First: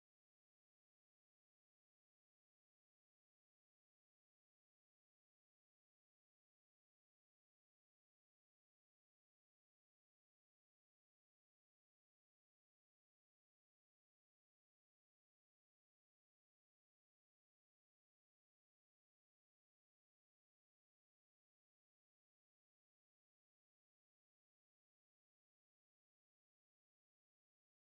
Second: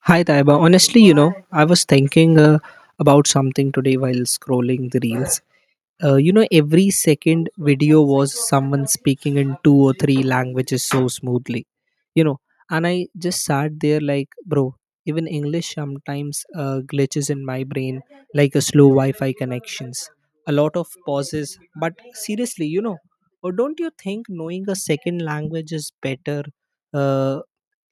Hi, Taiba. Honestly, I was thinking about something today while scrolling the reels. Every second video was someone speaking in two or three languages so smoothly, you know, and I just sat there like, bro, even English sometimes glitches in my brain like a slow Wi Fi connections. A lot of pauses, but seriously, or don't you think knowing a second language is better? Uh,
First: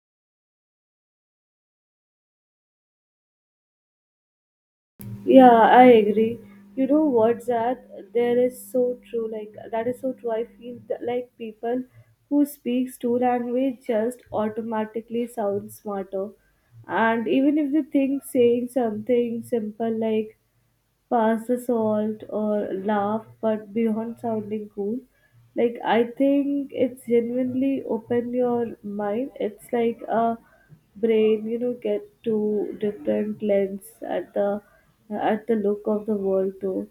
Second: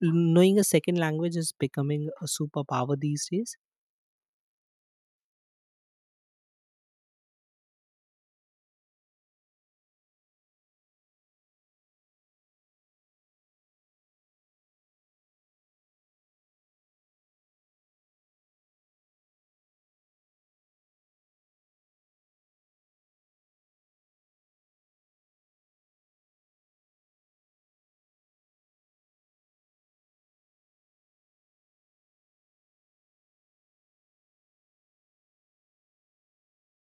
Knowing a second language is becoming a superpower these days. Yeah, I agree. You know what's that? There is so true. Like that is so true. I feel that, like people who speaks two language just automatically sound smarter, and even if they think saying something simple like pass the salt or laugh, but beyond sounding cool, like I think it's genuinely open your mind. It's like a brain, get two different lens at the at the look of the world too.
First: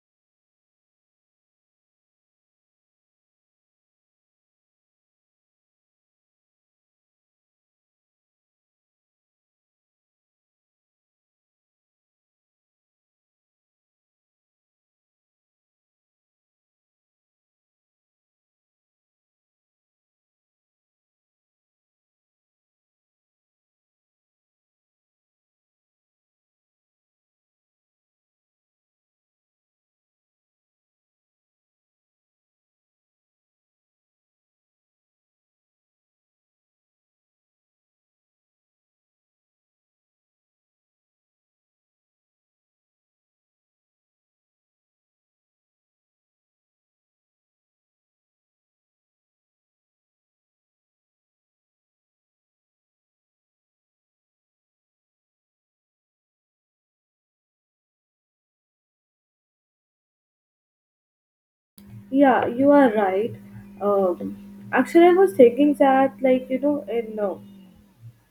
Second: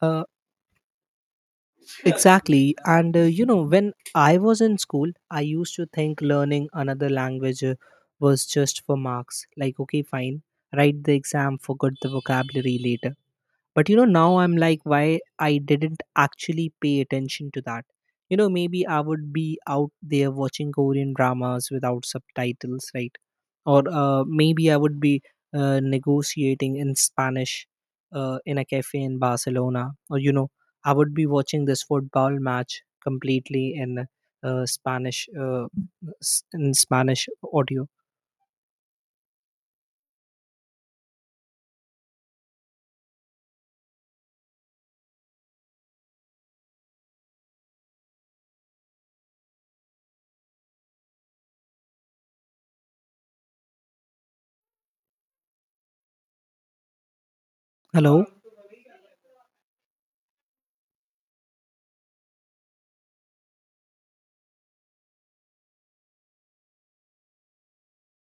Uh, exactly. And when I was in school, I used to think learning another language was just for marks. Like, okay, fine, write the exam, forget the vocabulary later. But you know, now I'm like, why I didn't actually pay attention to that. You know, maybe I would be out there watching Korean dramas without subtitles, right? Or maybe I would be negotiating in Spanish in a cafe in Barcelona. Or, you know, I would be watching this football match completely in Spanish, in Spanish audio. Hello? Yeah, you are right. um Actually, I was thinking that, like, in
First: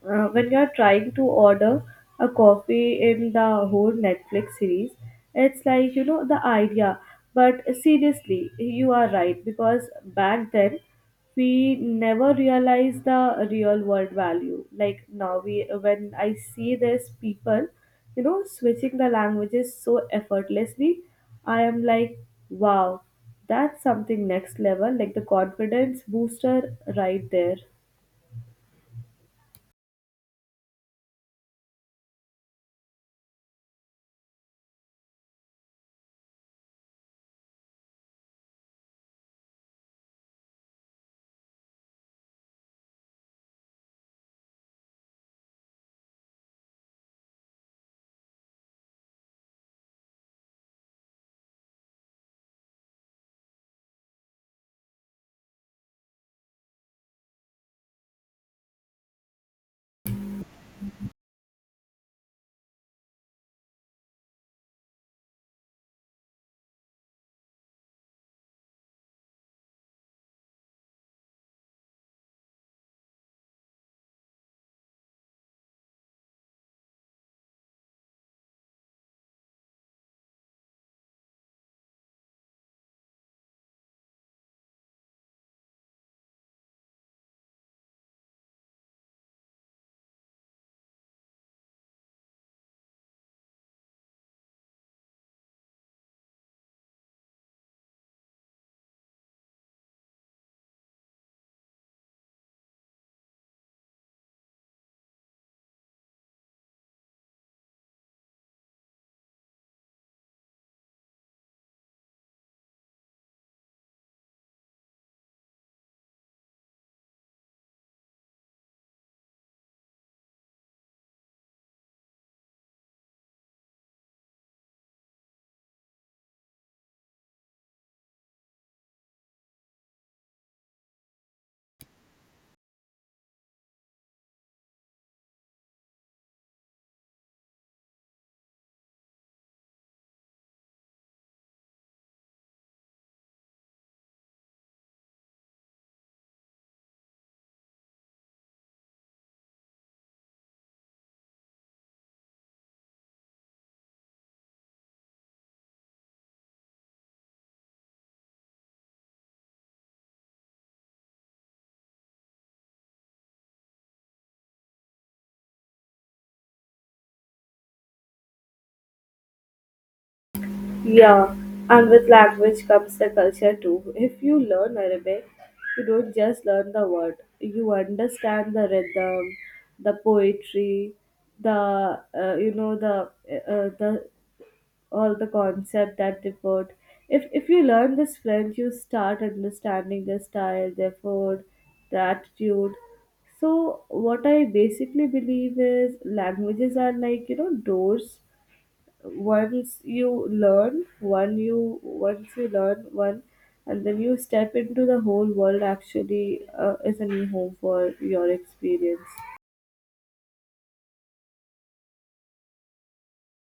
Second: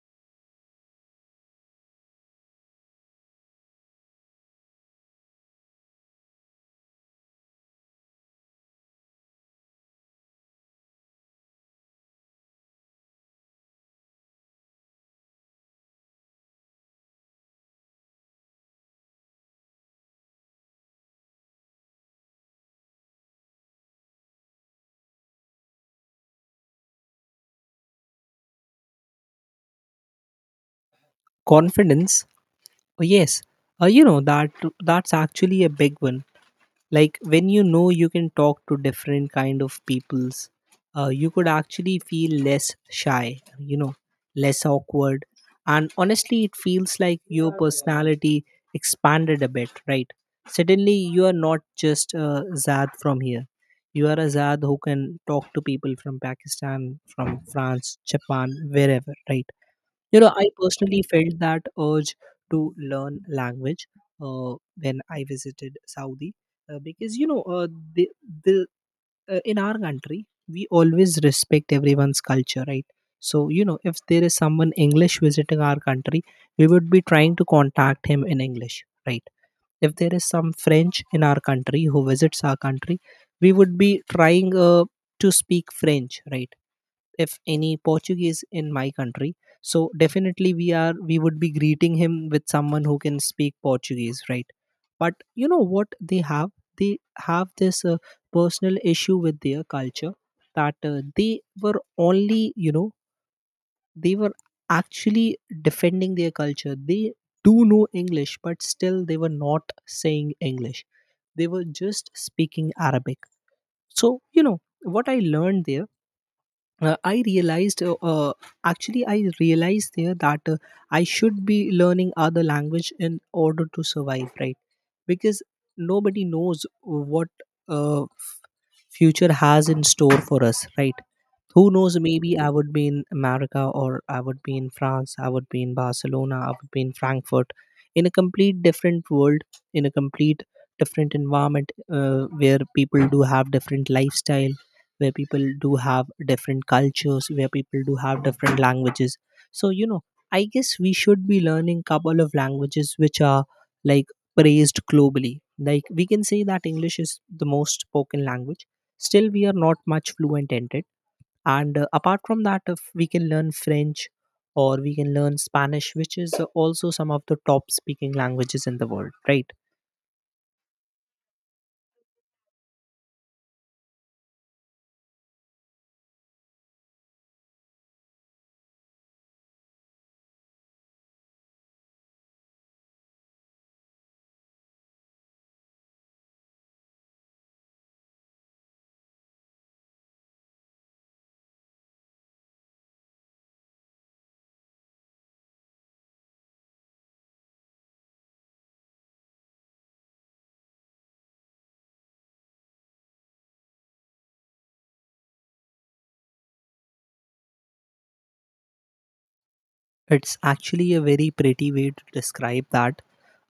when you're trying to order a coffee in the whole Netflix series, it's like, the idea. But seriously, you are right because back then we never realized the real world value. Like now, we when I see this people, switching the languages so effortlessly, I am like, wow, that's something next level. Like the confidence booster right there. Confidence? Oh, yes. That that's actually a big one, like when you know you can talk to different kind of peoples, you could actually feel less shy, you know, less awkward, and honestly it feels like your personality expanded a bit, right? Suddenly you are not just a zad from here, you are a zad who can talk to people from Pakistan, from France, Japan, wherever, right? You know, I personally felt that urge to learn language uh, when I visited Saudi, because you know, the, the in our country we always respect everyone's culture, right? So you know, if there is someone English visiting our country, we would be trying to contact him in English, right? If there is some French in our country who visits our country, we would be trying to speak French, right? If any Portuguese in my country, so definitely we are we would be greeting him with someone who can speak Portuguese, right? But you know what they have, they have this personal issue with their culture, that they were only, you know, they were actually defending their culture. They do know English, but still they were not saying English. They were just speaking Arabic. So, you know, what I learned there, I realized, actually, I realized there that I should be learning other language in order to survive, right? Because nobody knows what. Uh, future has in store for us, right? Who knows, maybe I would be in America, or I would be in France, I would be in Barcelona, I would be in Frankfurt, in a complete different world, in a complete different environment, where people do have different lifestyle, where people do have different cultures, where people do have different languages. So you know, I guess we should be learning couple of languages which are, like, praised globally. Like, we can say that English is the most spoken language. Still, we are not much fluent in it. And apart from that, if we can learn French or we can learn Spanish, which is also some of the top speaking languages in the world, right? Yeah, and with language comes the culture too. If you learn Arabic, you don't just learn the word, you understand the rhythm, the poetry, the you know the all the concept that they put. If you learn this French, you start understanding their style, their food, their attitude. So what I basically believe is languages are like, doors. Once you learn one, and then you step into the whole world. Actually, is a new home for your experience. It's actually a very pretty way to describe that.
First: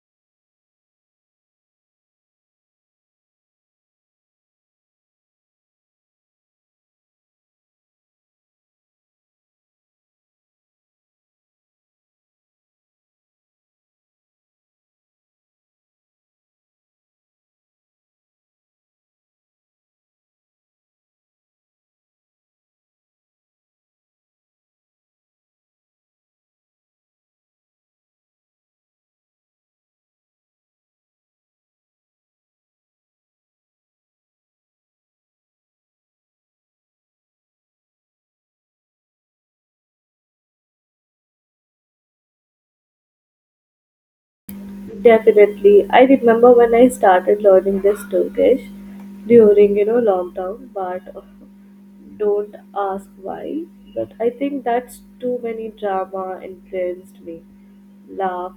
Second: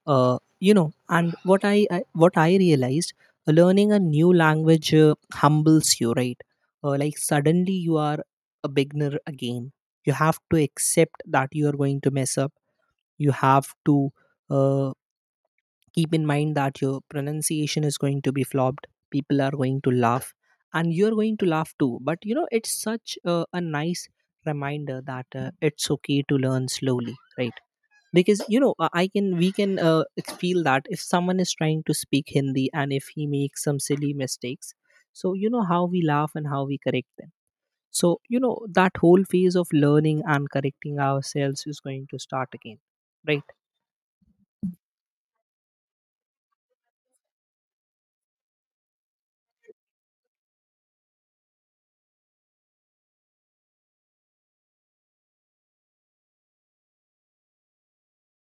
Uh, you know and what I what I realized, learning a new language humbles you, right? Like suddenly you are a beginner again, you have to accept that you are going to mess up, you have to uh, keep in mind that your pronunciation is going to be flopped, people are going to laugh and you're going to laugh too. But you know, it's such a nice reminder that it's okay to learn slowly, right? Because you know, I can we can feel that if someone is trying to speak Hindi and if he makes some silly mistakes, so you know how we laugh and how we correct them. So you know, that whole phase of learning and correcting ourselves is going to start again. Definitely. I remember when I started learning this Turkish during, lockdown, but don't ask why. But I think that's too many drama influenced me. Laugh.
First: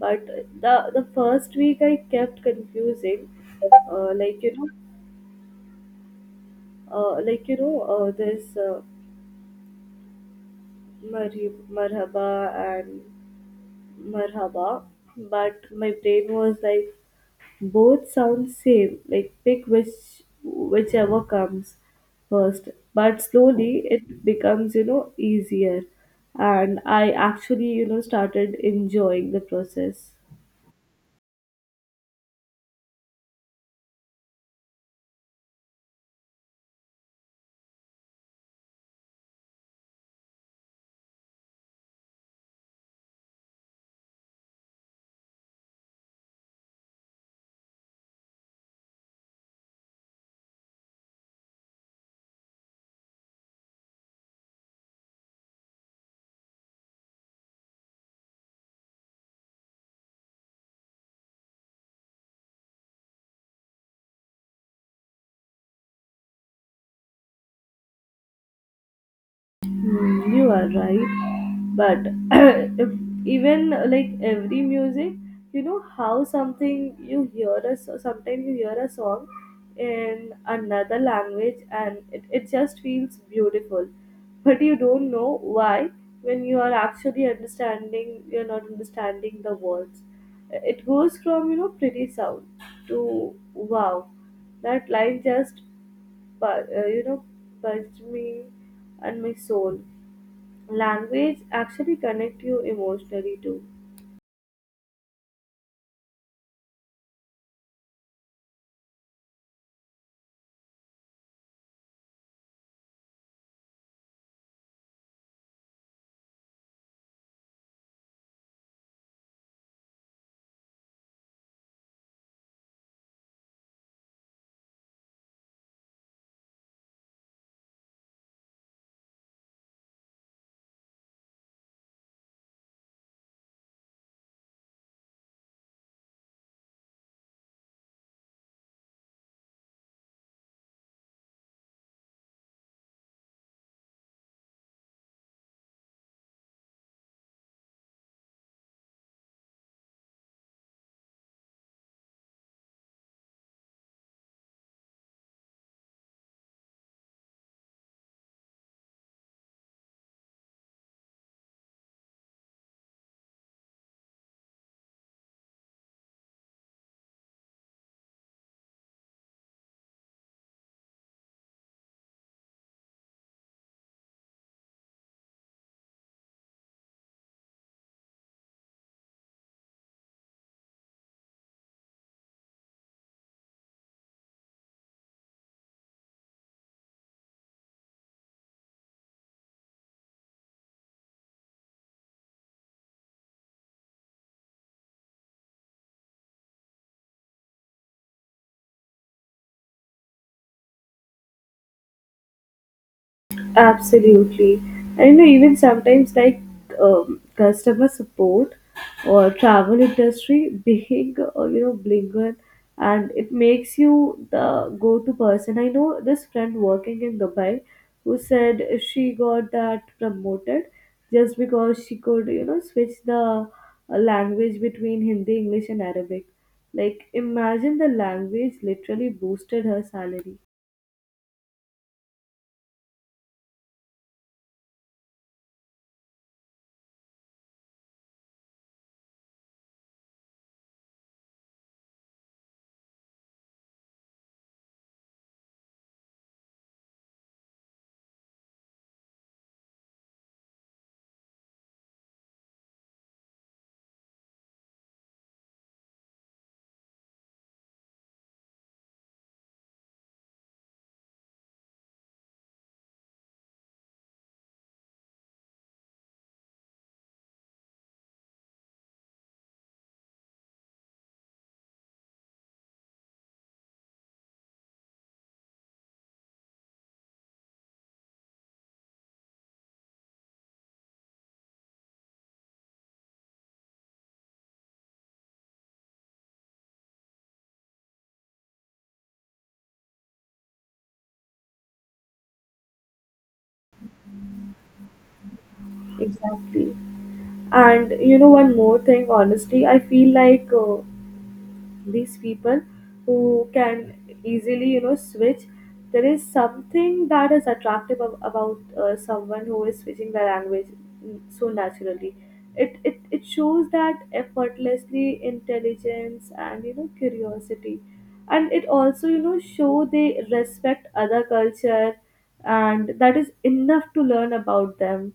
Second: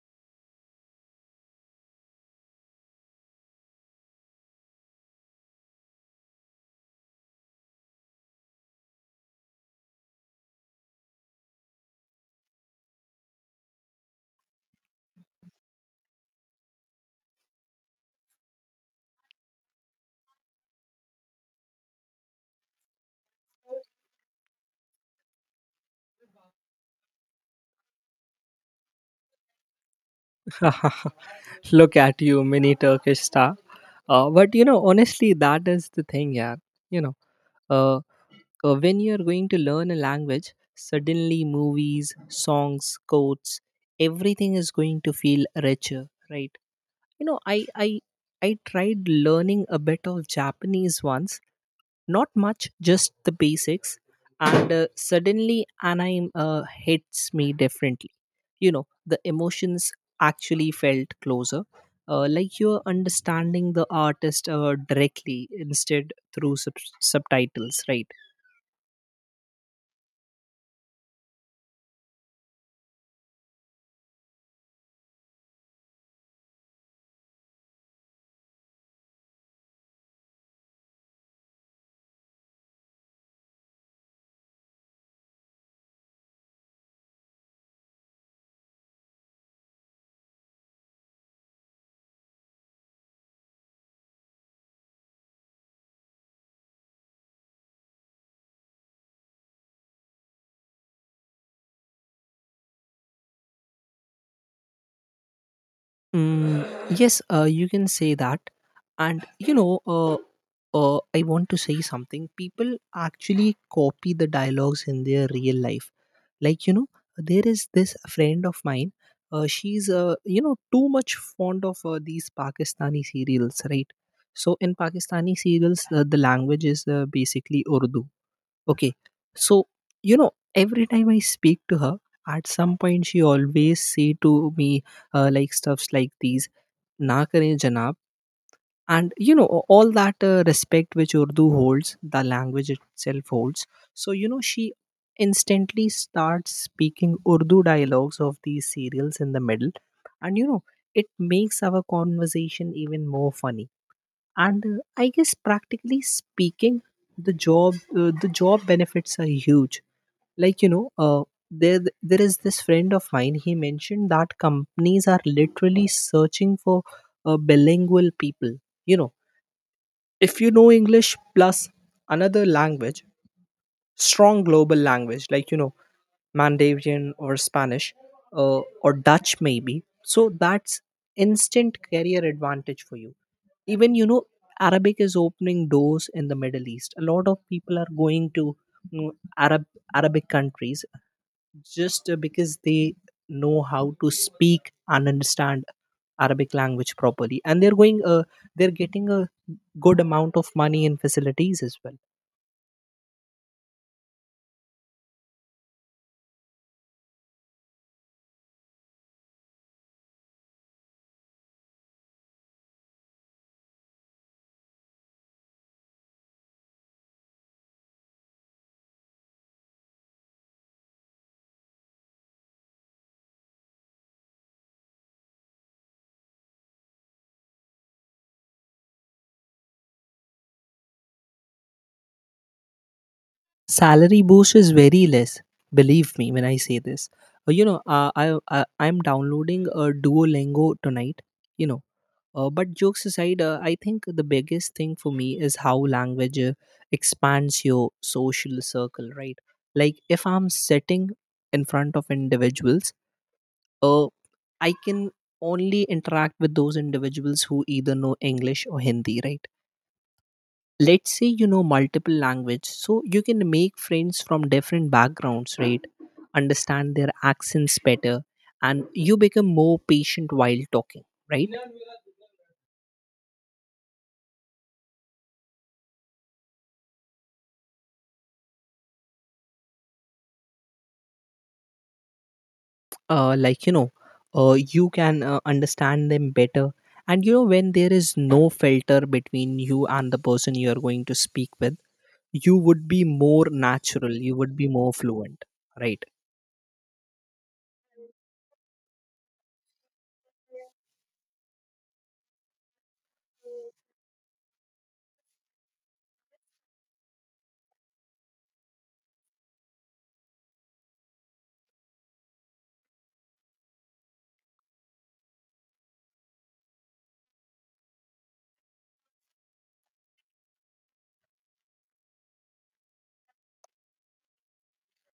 But the first week I kept confusing, like like there's marhaba and marhaba, but my brain was like, both sound same. Like pick whichever comes first. But slowly it becomes, easier, and I actually, started enjoying the process. Right. Look at you, mini Turkish star. But you know, honestly, that is the thing, yeah. You know, uh, when you're going to learn a language, suddenly movies, songs, quotes, everything is going to feel richer, right? You know, I I tried learning a bit of Japanese once, not much, just the basics. And suddenly anime hits me differently, you know, the emotions actually felt closer, like you're understanding the artist directly instead through subtitles, right? Mm, you are right. But if even like every music, you know how something you hear a so- sometimes you hear a song in another language, and it just feels beautiful. But you don't know why. When you are actually understanding, you're not understanding the words. It goes from, pretty sound to wow. That line just, but purged me and my soul. Language actually connect you emotionally too. Mm, yes, you can say that. And I want to say something. People actually copy the dialogues in their real life. Like you know, there is this friend of mine. She's too much fond of these Pakistani serials, right? So in Pakistani serials, the language is basically Urdu. Okay. So, you know, every time I speak to her, at some point she always say to me like stuffs like these, na kare janab. And, you know, all that respect which Urdu holds, the language itself holds. So, you know, she instantly starts speaking Urdu dialogues of these serials in the middle. And, you know, it makes our conversation even more funny. And I guess practically speaking, the job benefits are huge, like you know, there is this friend of mine, he mentioned that companies are literally searching for bilingual people. You know, if you know English plus another language, strong global language, like you know, Mandarin or Spanish, or Dutch maybe, so that's instant career advantage for you. Even you know, Arabic is opening doors in the Middle East, a lot of people are going to, you know, arab Arabic countries, just because they know how to speak and understand Arabic language properly, and they're going they're getting a good amount of money in facilities as well. Absolutely. And you know, even sometimes like customer support or travel industry, being blinker, and it makes you the go-to person. I know this friend working in Dubai who said she got that promoted just because she could, switch the language between Hindi, English, and Arabic. Like, imagine the language literally boosted her salary. Salary boost is very less, believe me when I say this. Uh, you know uh, I, I I'm downloading a Duolingo tonight, you know. But jokes aside, I think the biggest thing for me is how language expands your social circle, right? Like if I'm sitting in front of individuals, uh, I can only interact with those individuals who either know English or Hindi, right? Let's say you know multiple language, so you can make friends from different backgrounds, right? Understand their accents better, and you become more patient while talking, right? Uh, like you know, you can understand them better, and you know, when there is no filter between you and the person you are going to speak with, you would be more natural, you would be more fluent, right? Exactly. And you know, one more thing, honestly, I feel like these people who can easily, switch, there is something that is about someone who is switching their language, so naturally. It shows that effortlessly intelligence, and you know curiosity, and it also, you know, show they respect other culture, and that is enough to learn about them.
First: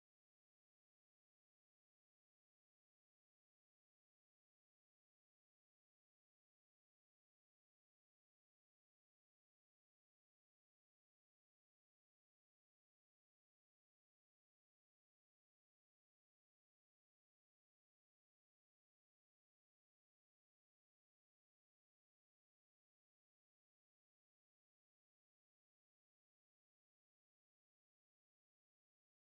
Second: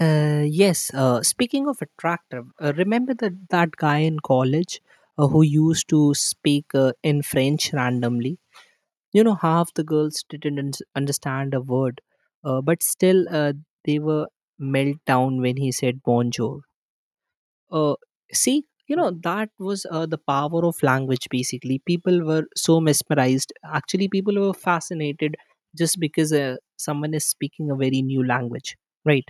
Yes, speaking of attractive, remember that guy in college who used to speak in French randomly? You know, half the girls didn't understand a word, but still they were meltdown down when he said bonjour. Uh, See, you know, that was the power of language basically. People were so mesmerized. Actually, people were fascinated just because someone is speaking a very new language, right?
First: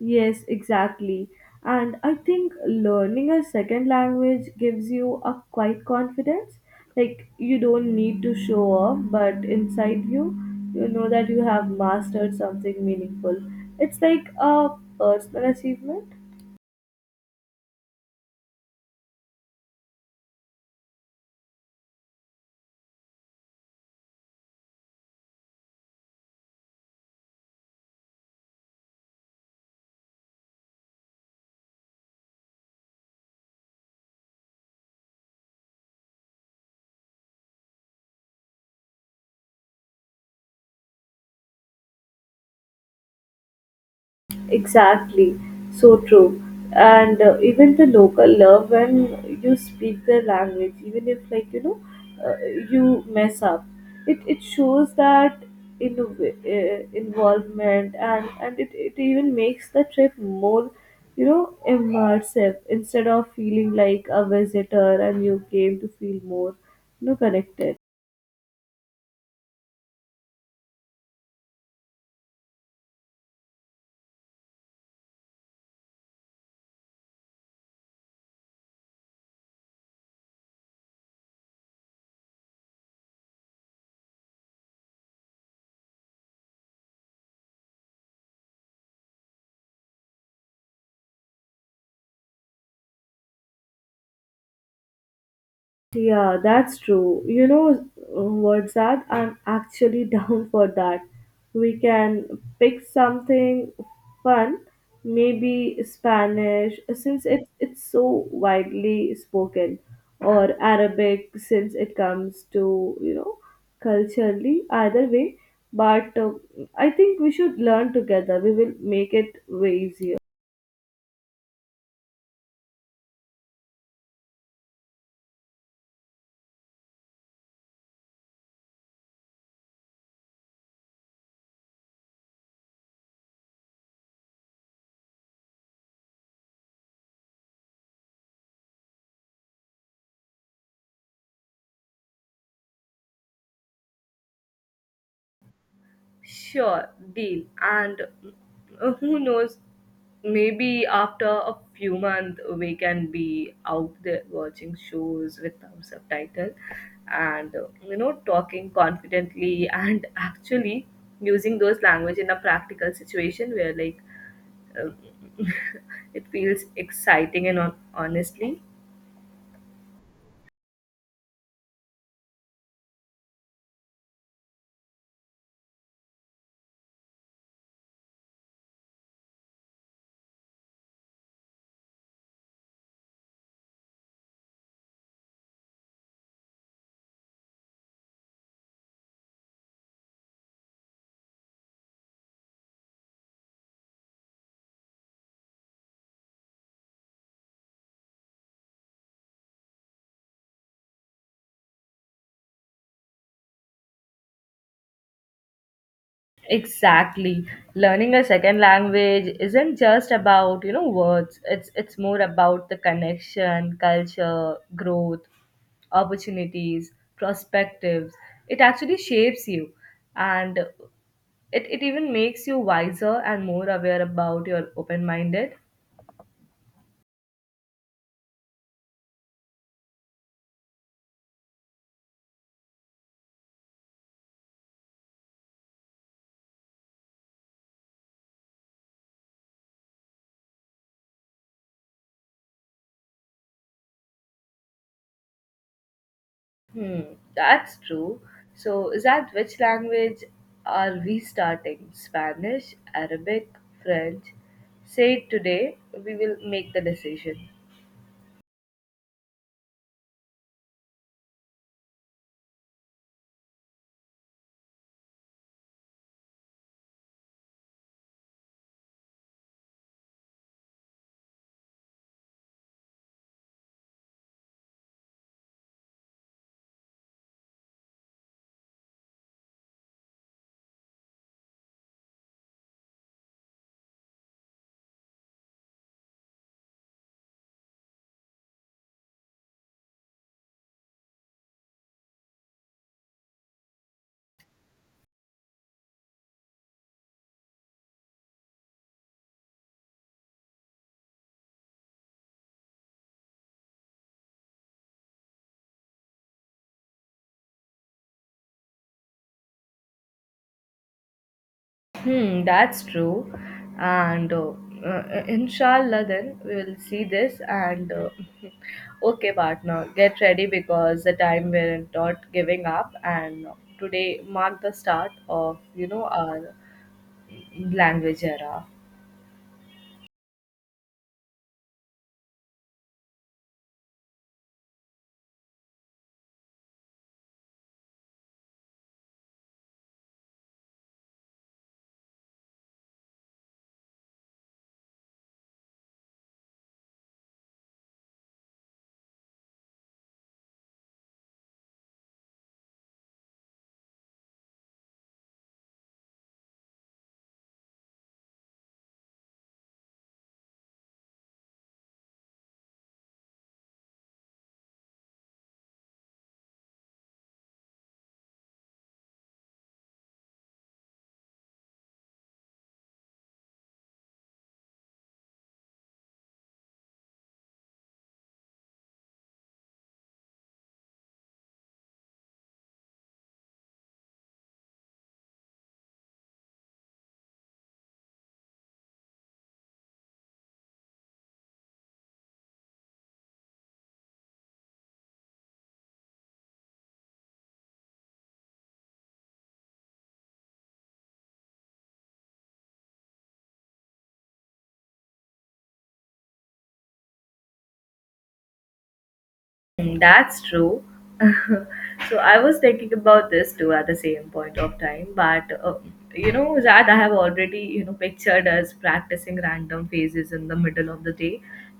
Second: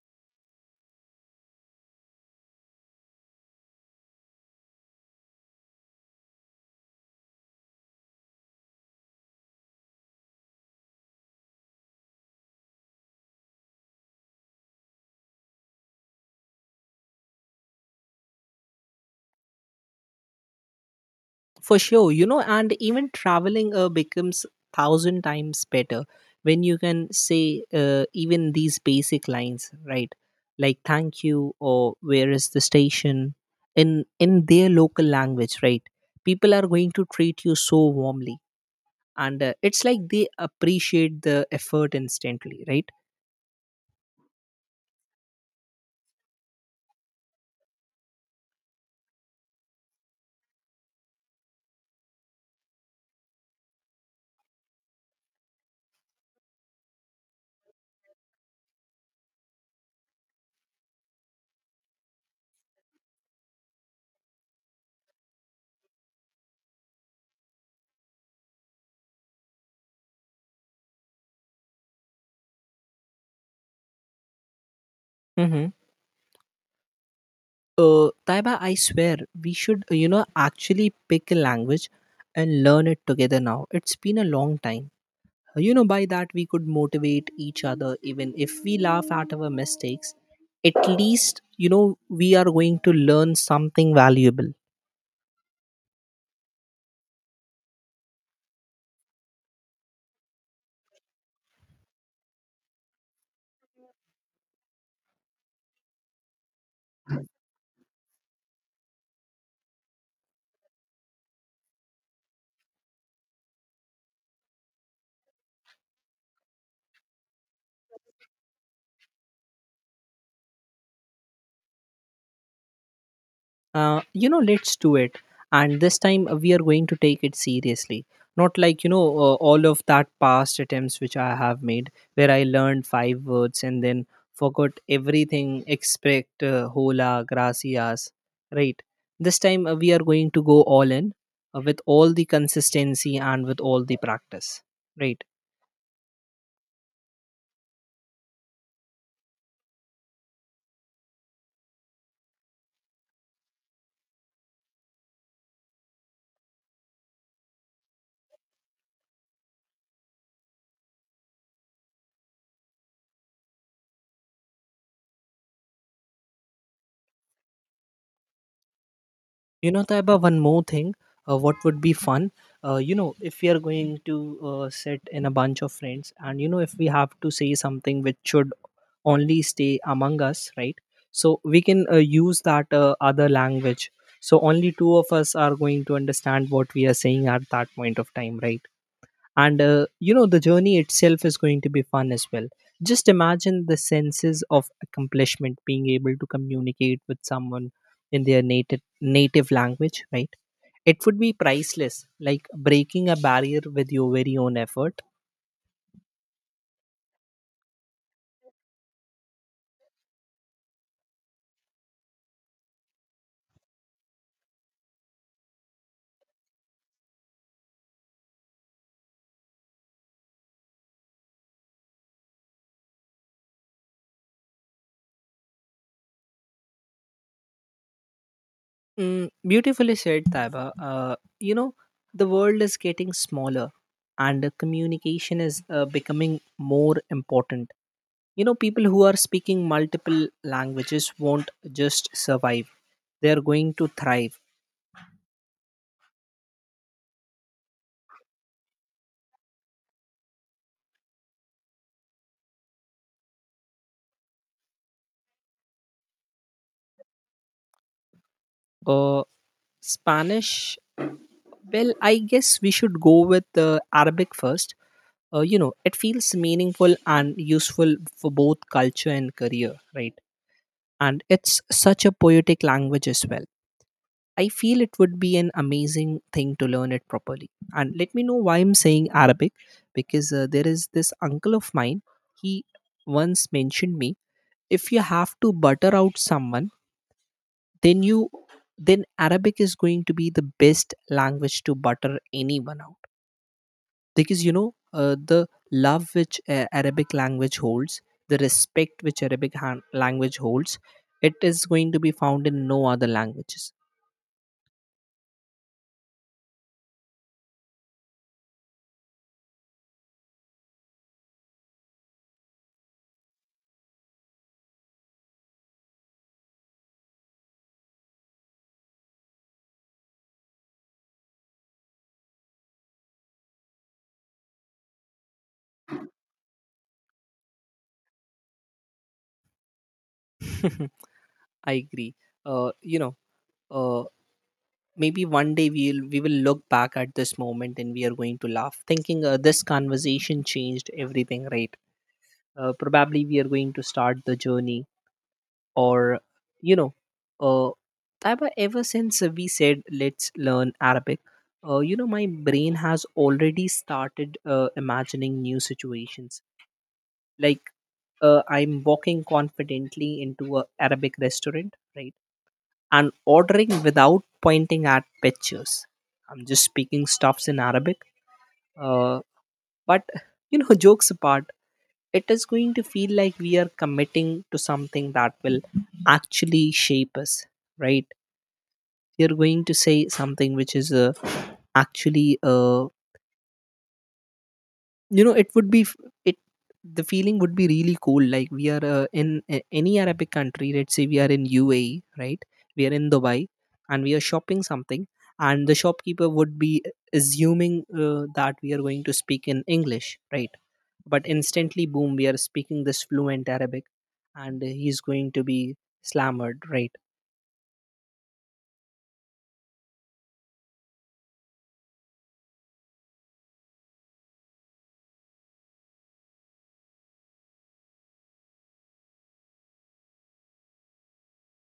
Yes, exactly. And I think learning a second language gives you a quite confidence. Like you don't need to show off, but inside you, you know that you have mastered something meaningful. It's like a personal achievement. For sure, you know, and even traveling becomes thousand times better when you can say even these basic lines, right? Like thank you or where is the station in their local language, right? People are going to treat you so warmly, and it's like they appreciate the effort instantly, right? Exactly, so true. And even the local love when you speak their language, even if, like, uh, you mess up, it shows that in involvement, and it even makes the trip more, immersive instead of feeling like a visitor, and you came to feel more, connected. Hmm. Taiba, I swear, we should, you know, actually pick a language and learn it together now. It's been a long time. You know, by that we could motivate each other, even if we laugh at our mistakes. At least, you know, we are going to learn something valuable. Yeah, that's true. You know what's that? I'm actually down for that. We can pick something fun, maybe Spanish since it's so widely spoken, or Arabic since it comes to, culturally, either way. But I think we should learn together. We will make it way easier. You know, let's do it. And this time we are going to take it seriously, not like you know, all of that past attempts which I have made, where I learned 5 words and then forgot everything except hola gracias, right? This time we are going to go all in, with all the consistency and with all the practice, right? Sure, deal. And who knows, maybe after a few months we can be out there watching shows without subtitles and talking confidently, and actually using those language in a practical situation where, like, uh, it feels exciting and honestly. You know, Taiba, one more thing. What would be fun? You know, if we are going to sit in a bunch of friends, and you know, if we have to say something which should only stay among us, right? So we can use that other language. So only two of us are going to understand what we are saying at that point of time, right? And you know, the journey itself is going to be fun as well. Just imagine the senses of accomplishment being able to communicate with someone in their native language, right? It would be priceless, like breaking a barrier with your very own effort. Exactly. Learning a second language isn't just about, words. It's more about the connection, culture, growth, opportunities, perspectives. It actually shapes you, and it even makes you wiser and more aware about your open minded. mm, Beautifully said, Taiba. You know, the world is getting smaller, and the communication is becoming more important. You know, people who are speaking multiple languages won't just survive, they are going to thrive. Hmm, that's true. So is that which language are we starting? Spanish, Arabic, French? Say it today, we will make the decision. Uh, Spanish, well, I guess we should go with Arabic first. You know, it feels meaningful and useful for both culture and career, right? And it's such a poetic language as well. I feel it would be an amazing thing to learn it properly. And let me know why I'm saying Arabic, because there is this uncle of mine. He once mentioned me, if you have to butter out someone, then you then Arabic is going to be the best language to butter anyone out. Because, you know, the love which Arabic language holds, the respect which language holds, it is going to be found in no other languages. Hmm, that's true. And inshallah, then we will see this. And okay, partner, get ready because the time we're not giving up. And today mark the start of, our language era. I agree. You know, uh, maybe one day we will look back at this moment and we are going to laugh thinking this conversation changed everything, right? Probably we are going to start the journey, or you know. uh, Taiba, ever since we said let's learn Arabic, you know, my brain has already started imagining new situations. Like, I'm walking confidently into a Arabic restaurant, right, and ordering without pointing at pictures. I'm just speaking stuffs in Arabic. Uh, but you know, jokes apart, it is going to feel like we are committing to something that will actually shape us, right? You're going to say something which is actually you know, it would be f- it the feeling would be really cool, like we are any Arabic country. Let's say we are in UAE, right? We are in Dubai and we are shopping something, and the shopkeeper would be assuming that we are going to speak in English, right? But instantly, boom, we are speaking this fluent Arabic, and he's going to be slammered, right? Mm, that's true. So I was thinking about this too at the same point of time, but you know, Zad, I have already, pictured us practicing random phases in the middle of the day.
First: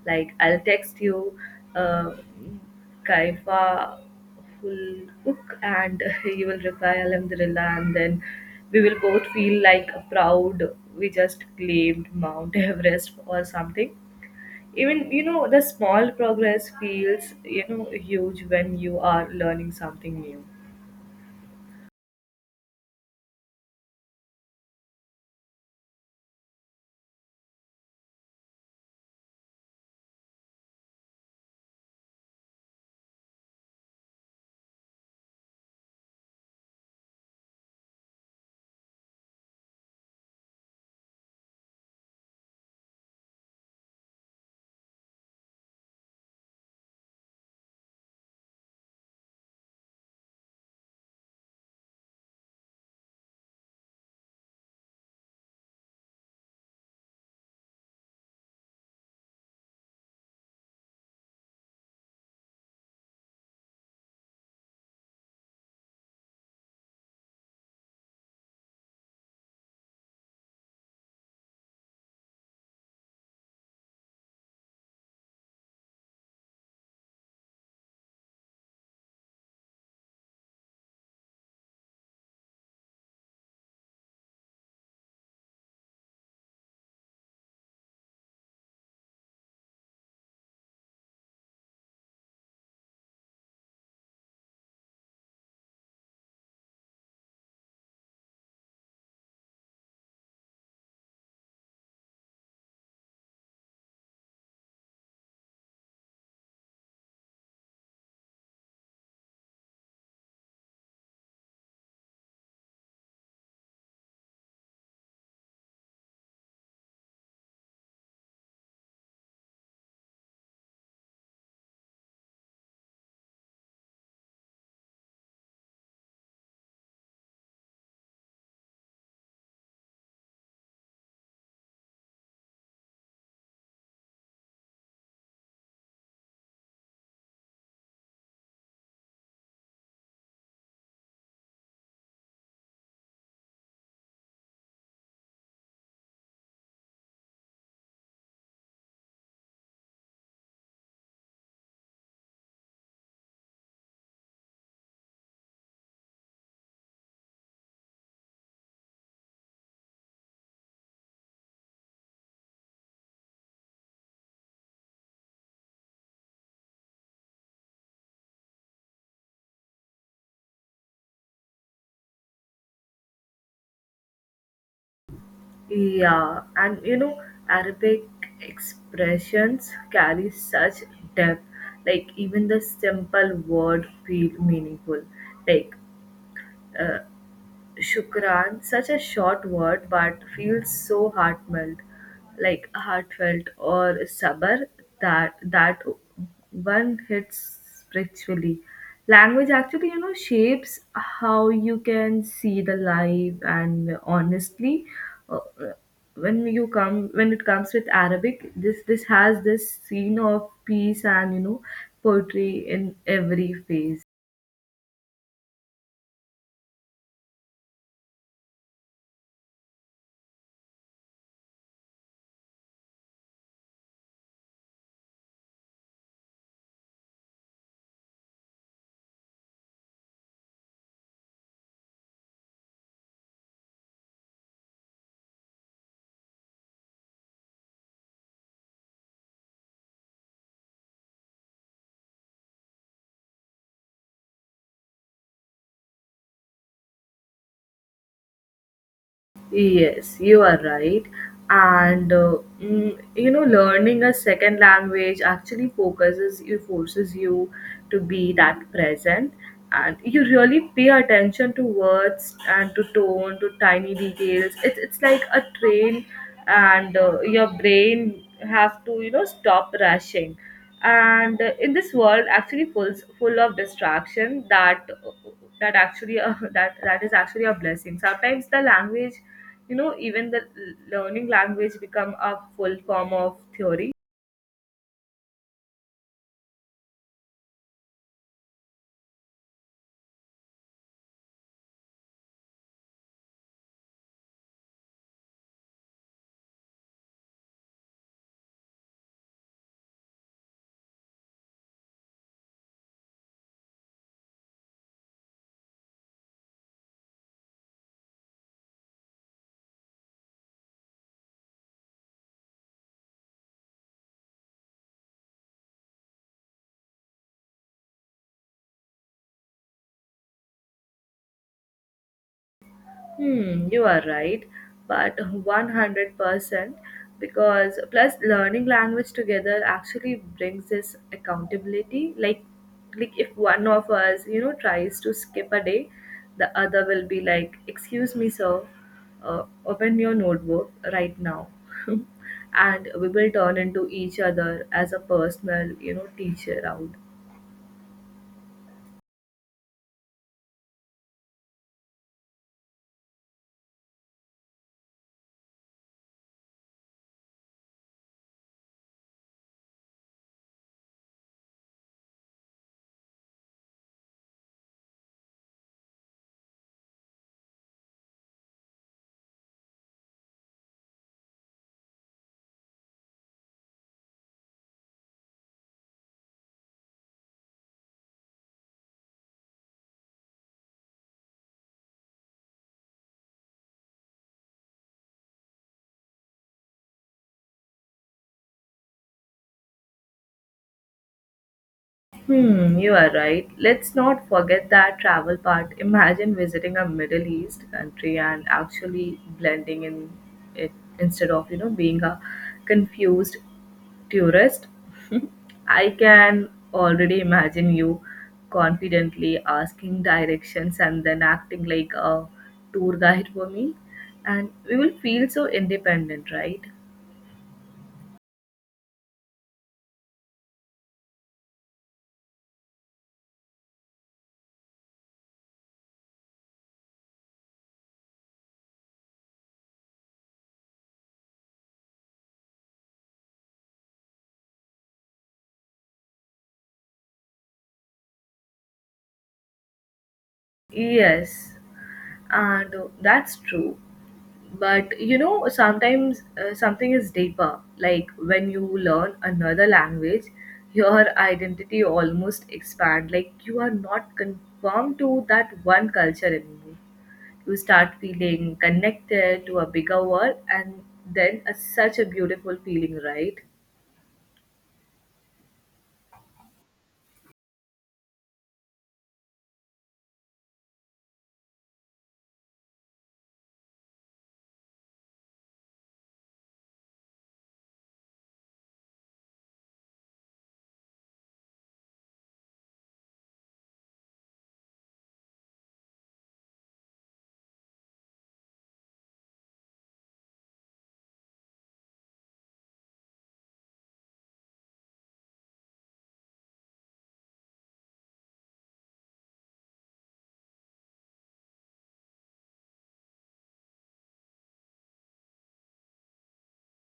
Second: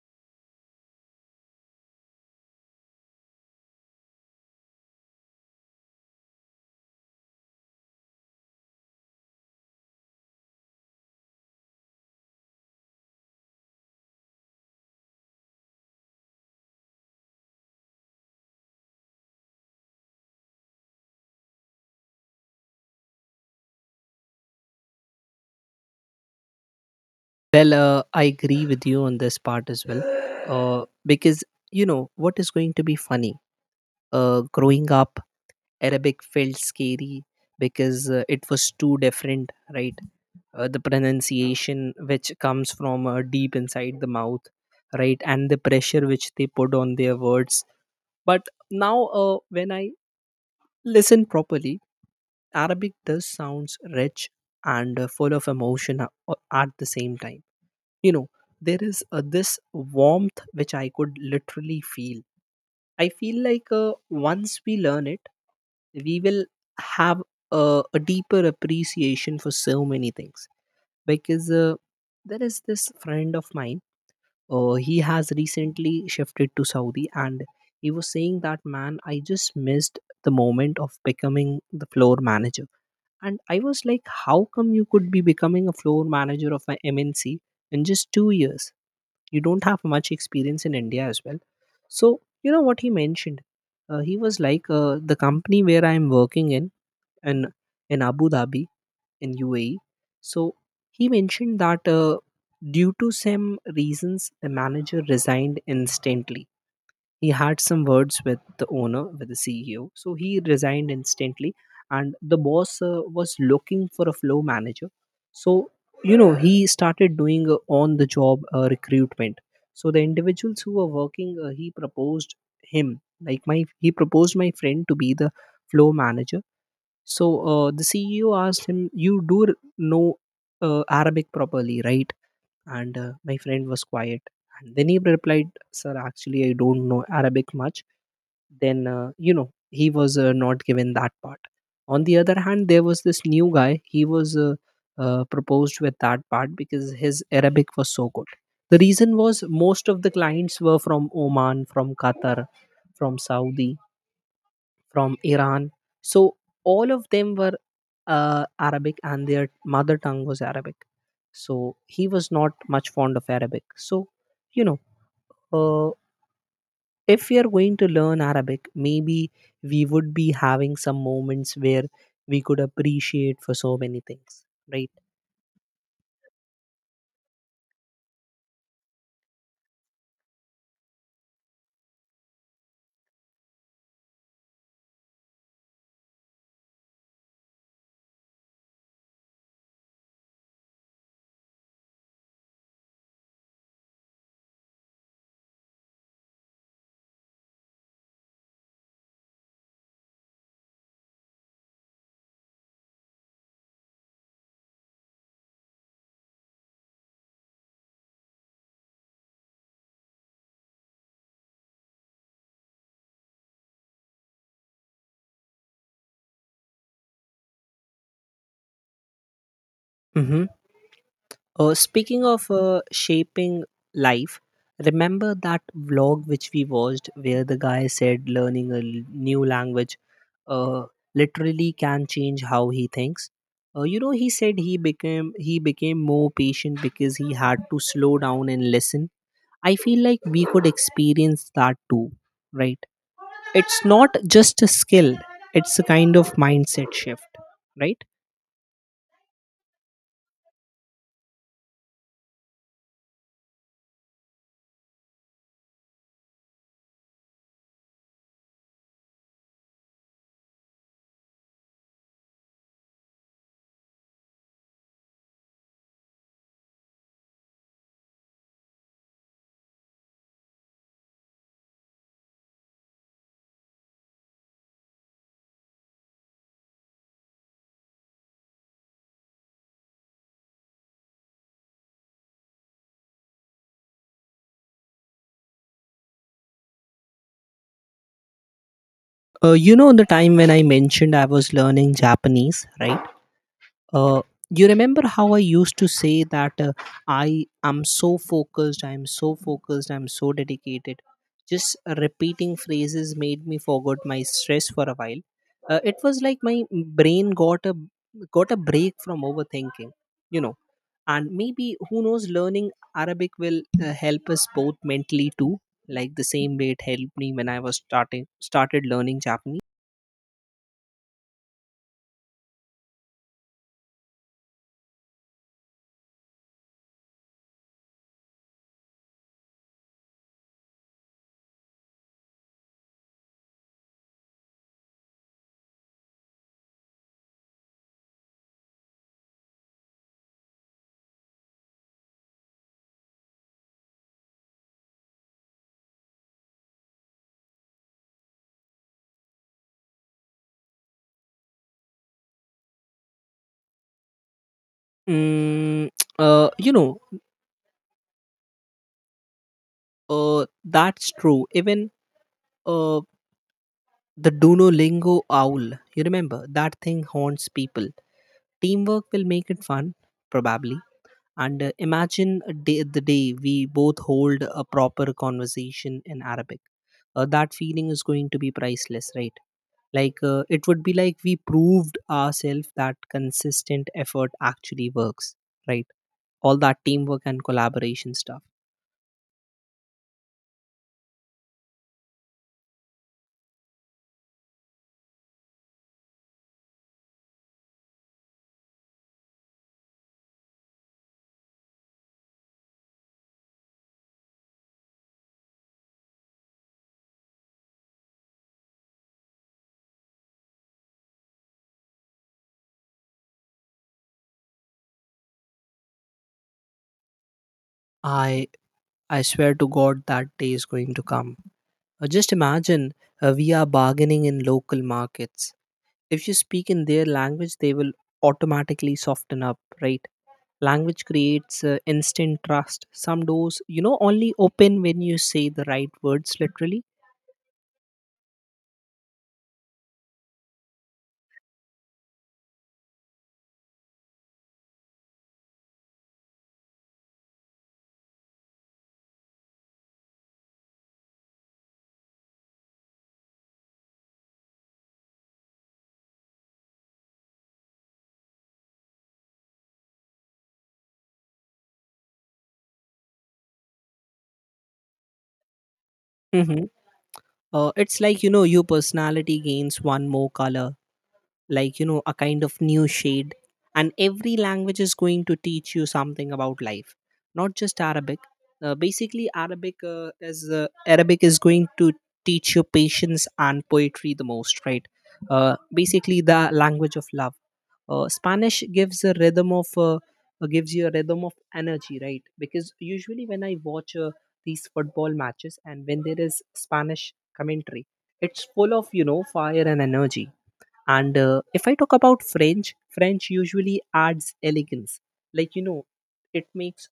Like, I'll text you, uh, Kaifa will cook, and you will reply Alhamdulillah, and then we will both feel like proud we just claimed Mount Everest or something. Even, the small progress feels, huge when you are learning something new. Well, I agree with you on this part as well. Because, you know, what is going to be funny? Growing up, Arabic felt scary because it was too different, right? The pronunciation which comes from deep inside the mouth, right? And the pressure which they put on their words. But now, when I listen properly, Arabic does sounds rich and full of emotion at the same time. You know, there is this warmth which I could literally feel. I feel like, once we learn it, we will have a deeper appreciation for so many things. Because there is this friend of mine. He has recently shifted to Saudi, and he was saying that, man, I just missed the moment of becoming the floor manager. And I was like, how come you could be becoming a floor manager of an MNC in just 2 years? You don't have much experience in India as well. So, you know what he mentioned? He was like, the company where I am working in, in in Abu Dhabi, in UAE. So he mentioned that, due to some reasons, the manager resigned instantly. He had some words with the owner, with the CEO. So he resigned instantly, and the boss was looking for a flow manager. So, you know, he started doing on-the-job recruitment. So the individuals who were working, he proposed him, like my he proposed my friend to be the flow manager. So, the CEO asked him, "You know Arabic properly, right?" And my friend was quiet, and then he replied, sir, actually I don't know Arabic much. Then, you know, he was not given that part. On the other hand, there was this new guy. He was proposed with that part because his Arabic was so good. The reason was, most of the clients were from Oman, from Qatar, from Saudi, from Iran. So all of them were Arabic, and their mother tongue was Arabic. So he was not much fond of Arabic. So, you know, uh, if we are going to learn Arabic, maybe we would be having some moments where we could appreciate for so many things, right? Yeah, and you know, Arabic expressions carry such depth. Like even the simple word feel meaningful. Like Shukran, such a short word but feels so heartfelt, like heartfelt or sabar, that one hits spiritually. Language actually, you know, shapes how you can see the life, and honestly, uh, when it comes with Arabic, this has this scene of peace, and you know, poetry in every phase. Mm-hmm. Speaking of shaping life, remember that vlog which we watched, where the guy said, learning a new language uh, literally can change how he thinks. You know, he said he became more patient because he had to slow down and listen. I feel like we could experience that too, right? It's not just a skill; it's a kind of mindset shift, right? Yes, you are right. And you know, learning a second language actually forces you to be that present, and you really pay attention to words and to tone, to tiny details. It's like a train, and your brain have to, stop rushing, and in this world actually full of distraction that actually that is actually a blessing. Sometimes the language, even the learning language become a full form of theory. You know, the time when I mentioned I was learning Japanese, right? uh, you remember how I used to say that I am so focused, I am so focused, I am so dedicated. Just repeating phrases made me forget my stress for a while. It was like my brain got a break from overthinking, you know. And maybe, who knows, learning Arabic will help us both mentally too. Like the same way it helped me when I was starting started learning Japanese. Hmm, you are right, but 100% because plus learning language together actually brings this accountability. Like, if one of us, tries to skip a day, the other will be like, "Excuse me, sir, uh, open your notebook right now," and we will turn into each other as a personal, teacher out. Mm, uh, you know, that's true. Even Uh, the Duolingo owl. You remember that thing haunts people. Teamwork will make it fun, probably. And imagine a day, the day we both hold a proper conversation in Arabic. That feeling is going to be priceless, right? Like, it would be like we proved ourselves that consistent effort actually works, right? All that teamwork and collaboration stuff. Hmm, you are right. Let's not forget that travel part. Imagine visiting a Middle East country and actually blending in it instead of, being a confused tourist. I can already imagine you confidently asking directions and then acting like a tour guide for me. And we will feel so independent, right? I I swear to God, that day is going to come. Just imagine, we are bargaining in local markets. If you speak in their language, they will automatically soften up, right? Language creates instant trust. Some doors, you know, only open when you say the right words, literally. Yes. And that's true, but you know sometimes something is deeper. Like when you learn another language, your identity almost expand, like you are not conformed to that one culture anymore. You start feeling connected to a bigger world, and then a, such a beautiful feeling, right? Hmm. It's like, you know, your personality gains one more color. Like, you know, a kind of new shade. And every language is going to teach you something about life, not just Arabic. Basically, Arabic is going to teach you patience and poetry the most, right? Basically, the language of love. Spanish gives a rhythm of gives you a rhythm of energy, right? Because usually when I watch, these football matches, and when there is Spanish commentary, it's full of, you know, fire and energy. And if I talk about French, French usually adds elegance. Like, you know, it makes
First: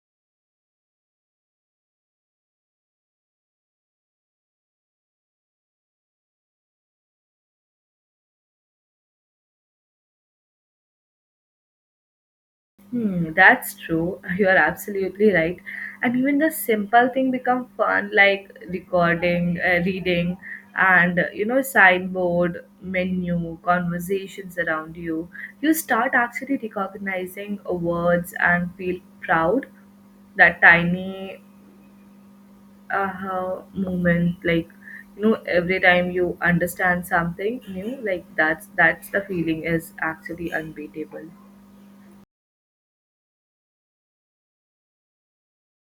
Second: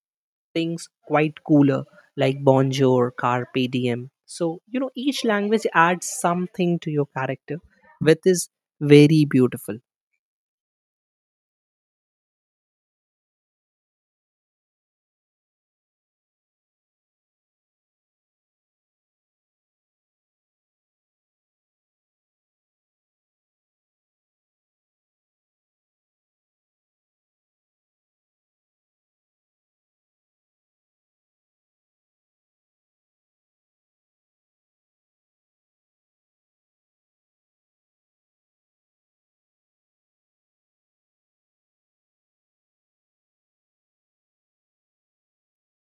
things quite cooler, like bonjour, carpe diem. So, you know, each language adds something to your character, which is very beautiful. Hmm, that's true. You are absolutely right. And even the simple thing become fun, like recording, reading, and you know, signboard, menu, conversations around you. You start actually recognizing words and feel proud. That tiny aha moment, like, every time you understand something new, like that's the feeling is actually unbeatable.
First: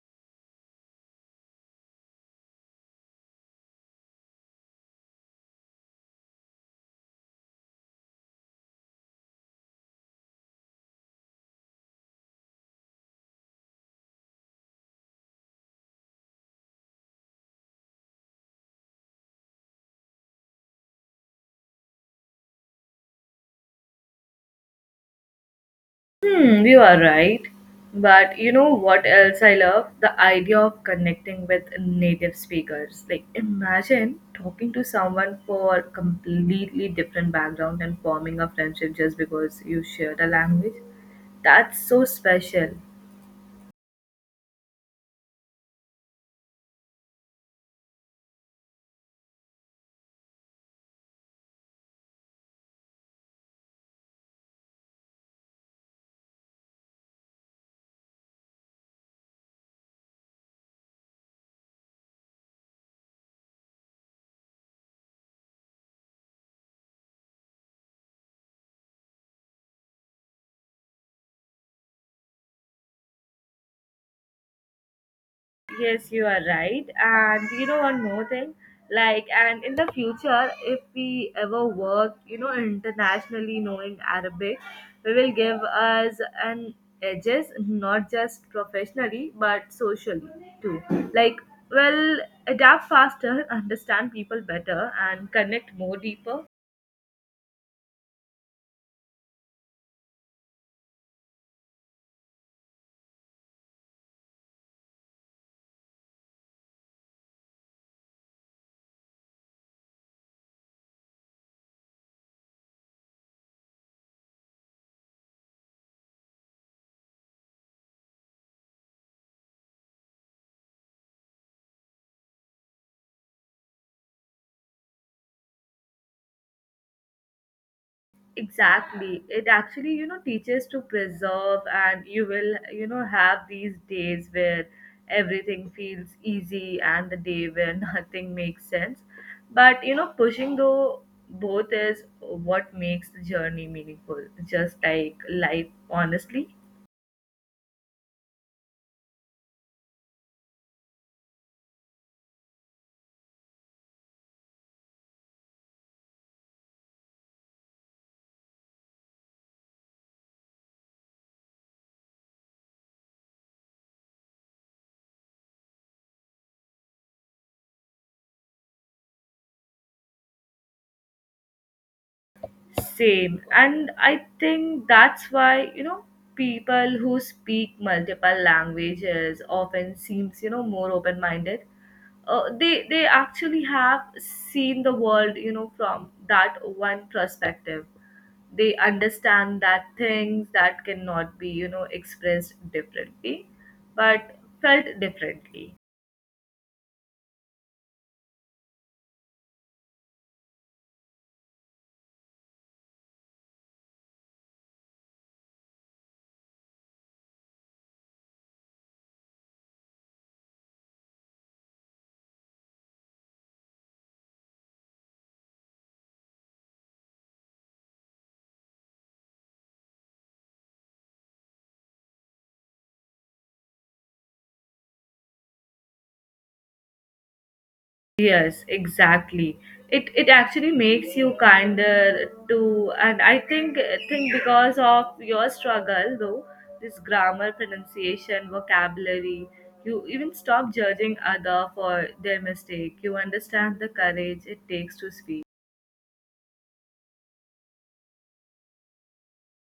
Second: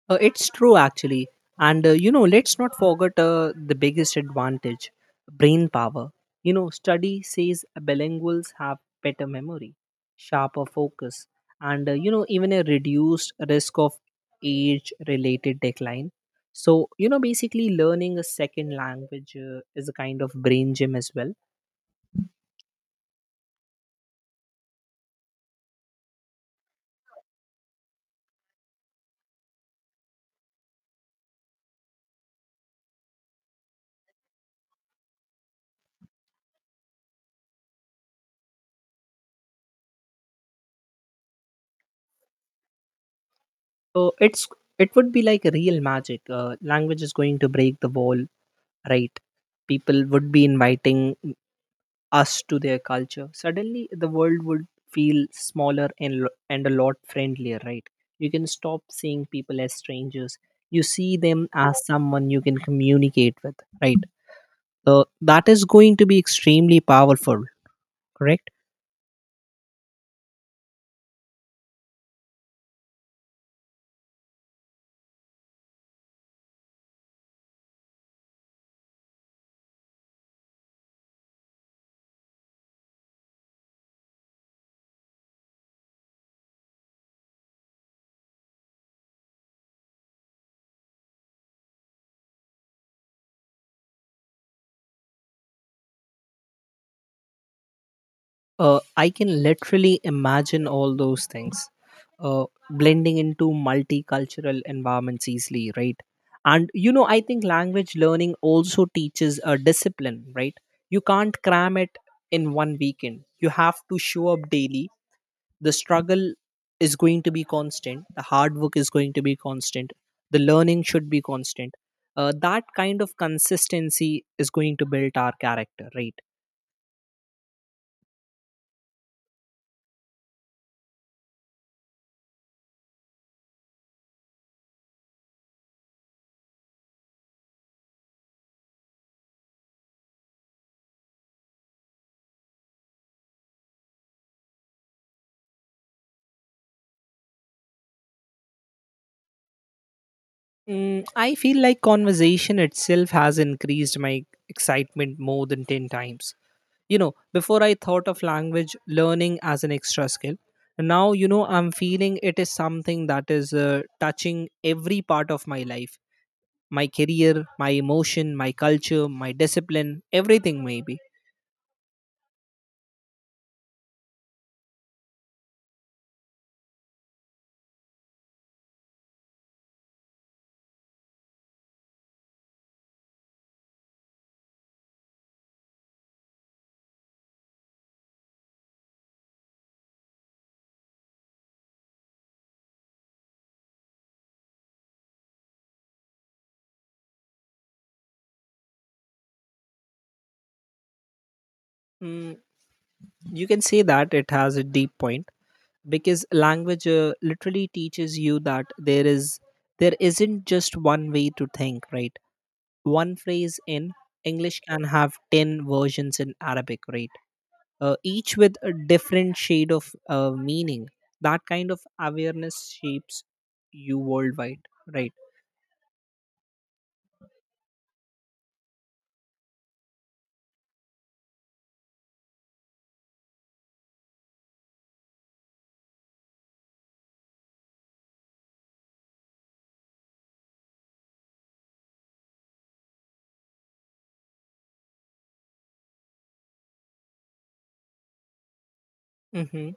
It's true, actually. And you know, let's not forget the biggest advantage, brain power. You know, study says bilinguals have better memory, sharper focus, and you know, even a reduced risk of age related decline. So, you know, basically learning a second language is a kind of brain gym as well. Hmm, you are right. But you know what else I love? The idea of connecting with native speakers. Like, imagine talking to someone for completely different background and forming a friendship just because you share the language. That's so special. So, it would be like real magic. Language is going to break the wall, right? People would be inviting us to their culture, suddenly the world would feel smaller and, and a lot friendlier, right? You can stop seeing people as strangers. You see them as someone you can communicate with, right? So that is going to be extremely powerful, correct? Yes, you are right. And you know one more thing, like and in the future, if we ever work, internationally knowing Arabic, we will give us an edges not just professionally but socially too. Like, well, adapt faster, understand people better, and connect more deeper. I can literally imagine all those things, uh, blending into multicultural environments easily, right? And you know, I think language learning also teaches a discipline, right? You can't cram it in one weekend. You have to show up daily. The struggle is going to be constant. The hard work is going to be constant. The learning should be constant. That kind of consistency is going to build our character, right? Exactly, it actually, teaches to preserve, and you will, have these days where everything feels easy and the day where nothing makes sense, but you know pushing though both is what makes the journey meaningful, just like life honestly. Mm, I feel like conversation itself has increased my excitement more than 10 times. You know, before I thought of language learning as an extra skill. Now, you know, I'm feeling it is something that is touching every part of my life, my career, my emotion, my culture, my discipline, everything, maybe. Same. And I think that's why, people who speak multiple languages often seems, more open-minded. They actually have seen the world, from that one perspective. They understand that things that cannot be, expressed differently, but felt differently. Mm, you can say that it has a deep point, because language literally teaches you that there isn't just one way to think, right? One phrase in English can have 10 versions in Arabic, right? Each with a different shade of meaning. That kind of awareness shapes you worldwide, right? Yes, exactly. It actually makes you kinder too, and I think because of your struggle though, this grammar, pronunciation, vocabulary, you even stop judging other for their mistake. You understand the courage it takes to speak. Mm-hmm.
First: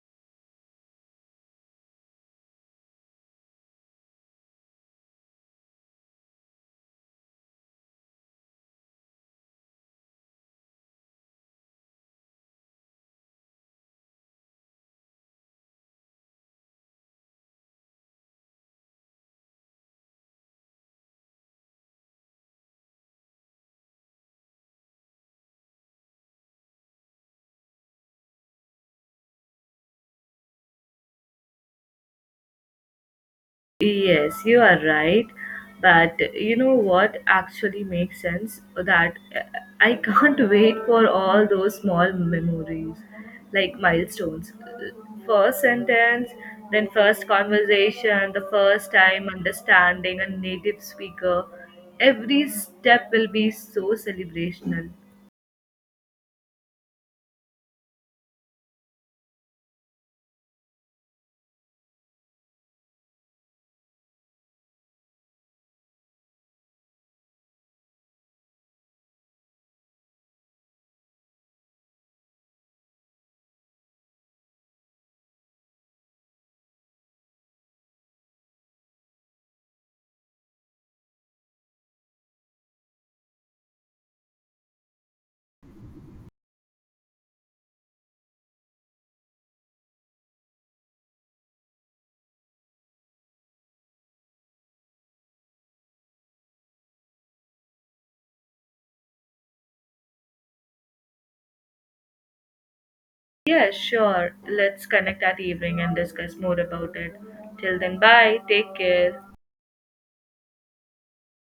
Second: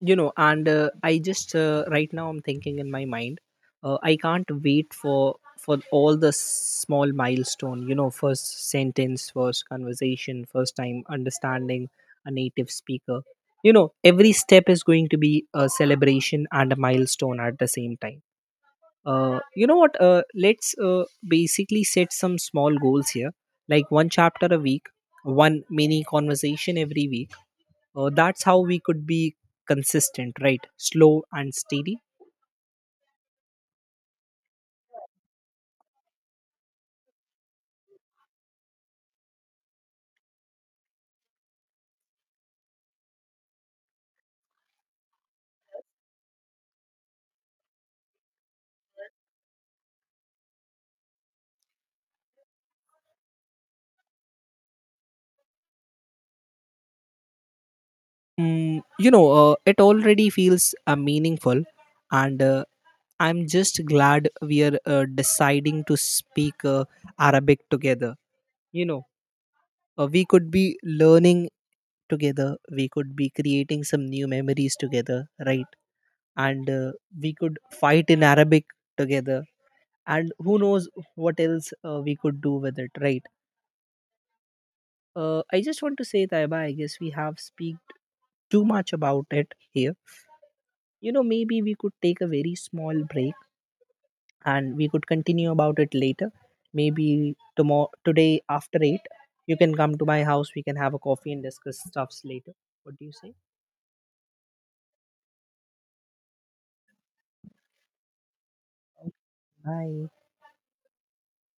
You know, and I just right now I'm thinking in my mind, I can't wait for all the small milestone. You know, first sentence, first conversation, first time understanding a native speaker. You know, every step is going to be a celebration and a milestone at the same time. You know what, let's basically set some small goals here. Like one chapter a week, one mini conversation every week. That's how we could be consistent, right? Slow and steady. Yes, you are right. But you know what actually makes sense? That I can't wait for all those small memories, like milestones. First sentence, then first conversation, the first time understanding a native speaker. Every step will be so celebrational. Mm, you know, it already feels meaningful, and I'm just glad we are deciding to speak Arabic together. You know, we could be learning together, we could be creating some new memories together, right? And we could fight in Arabic together, and who knows what else we could do with it, right? I just want to say, Taiba, I guess we have speak too much about it here. You know, maybe we could take a very small break and we could continue about it later. Maybe tomorrow, today after 8, you can come to my house. We can have a coffee and discuss stuffs later. What do you say? Yeah, sure. Let's connect at evening and discuss more about it. Till then, bye. Take Okay, care. bye.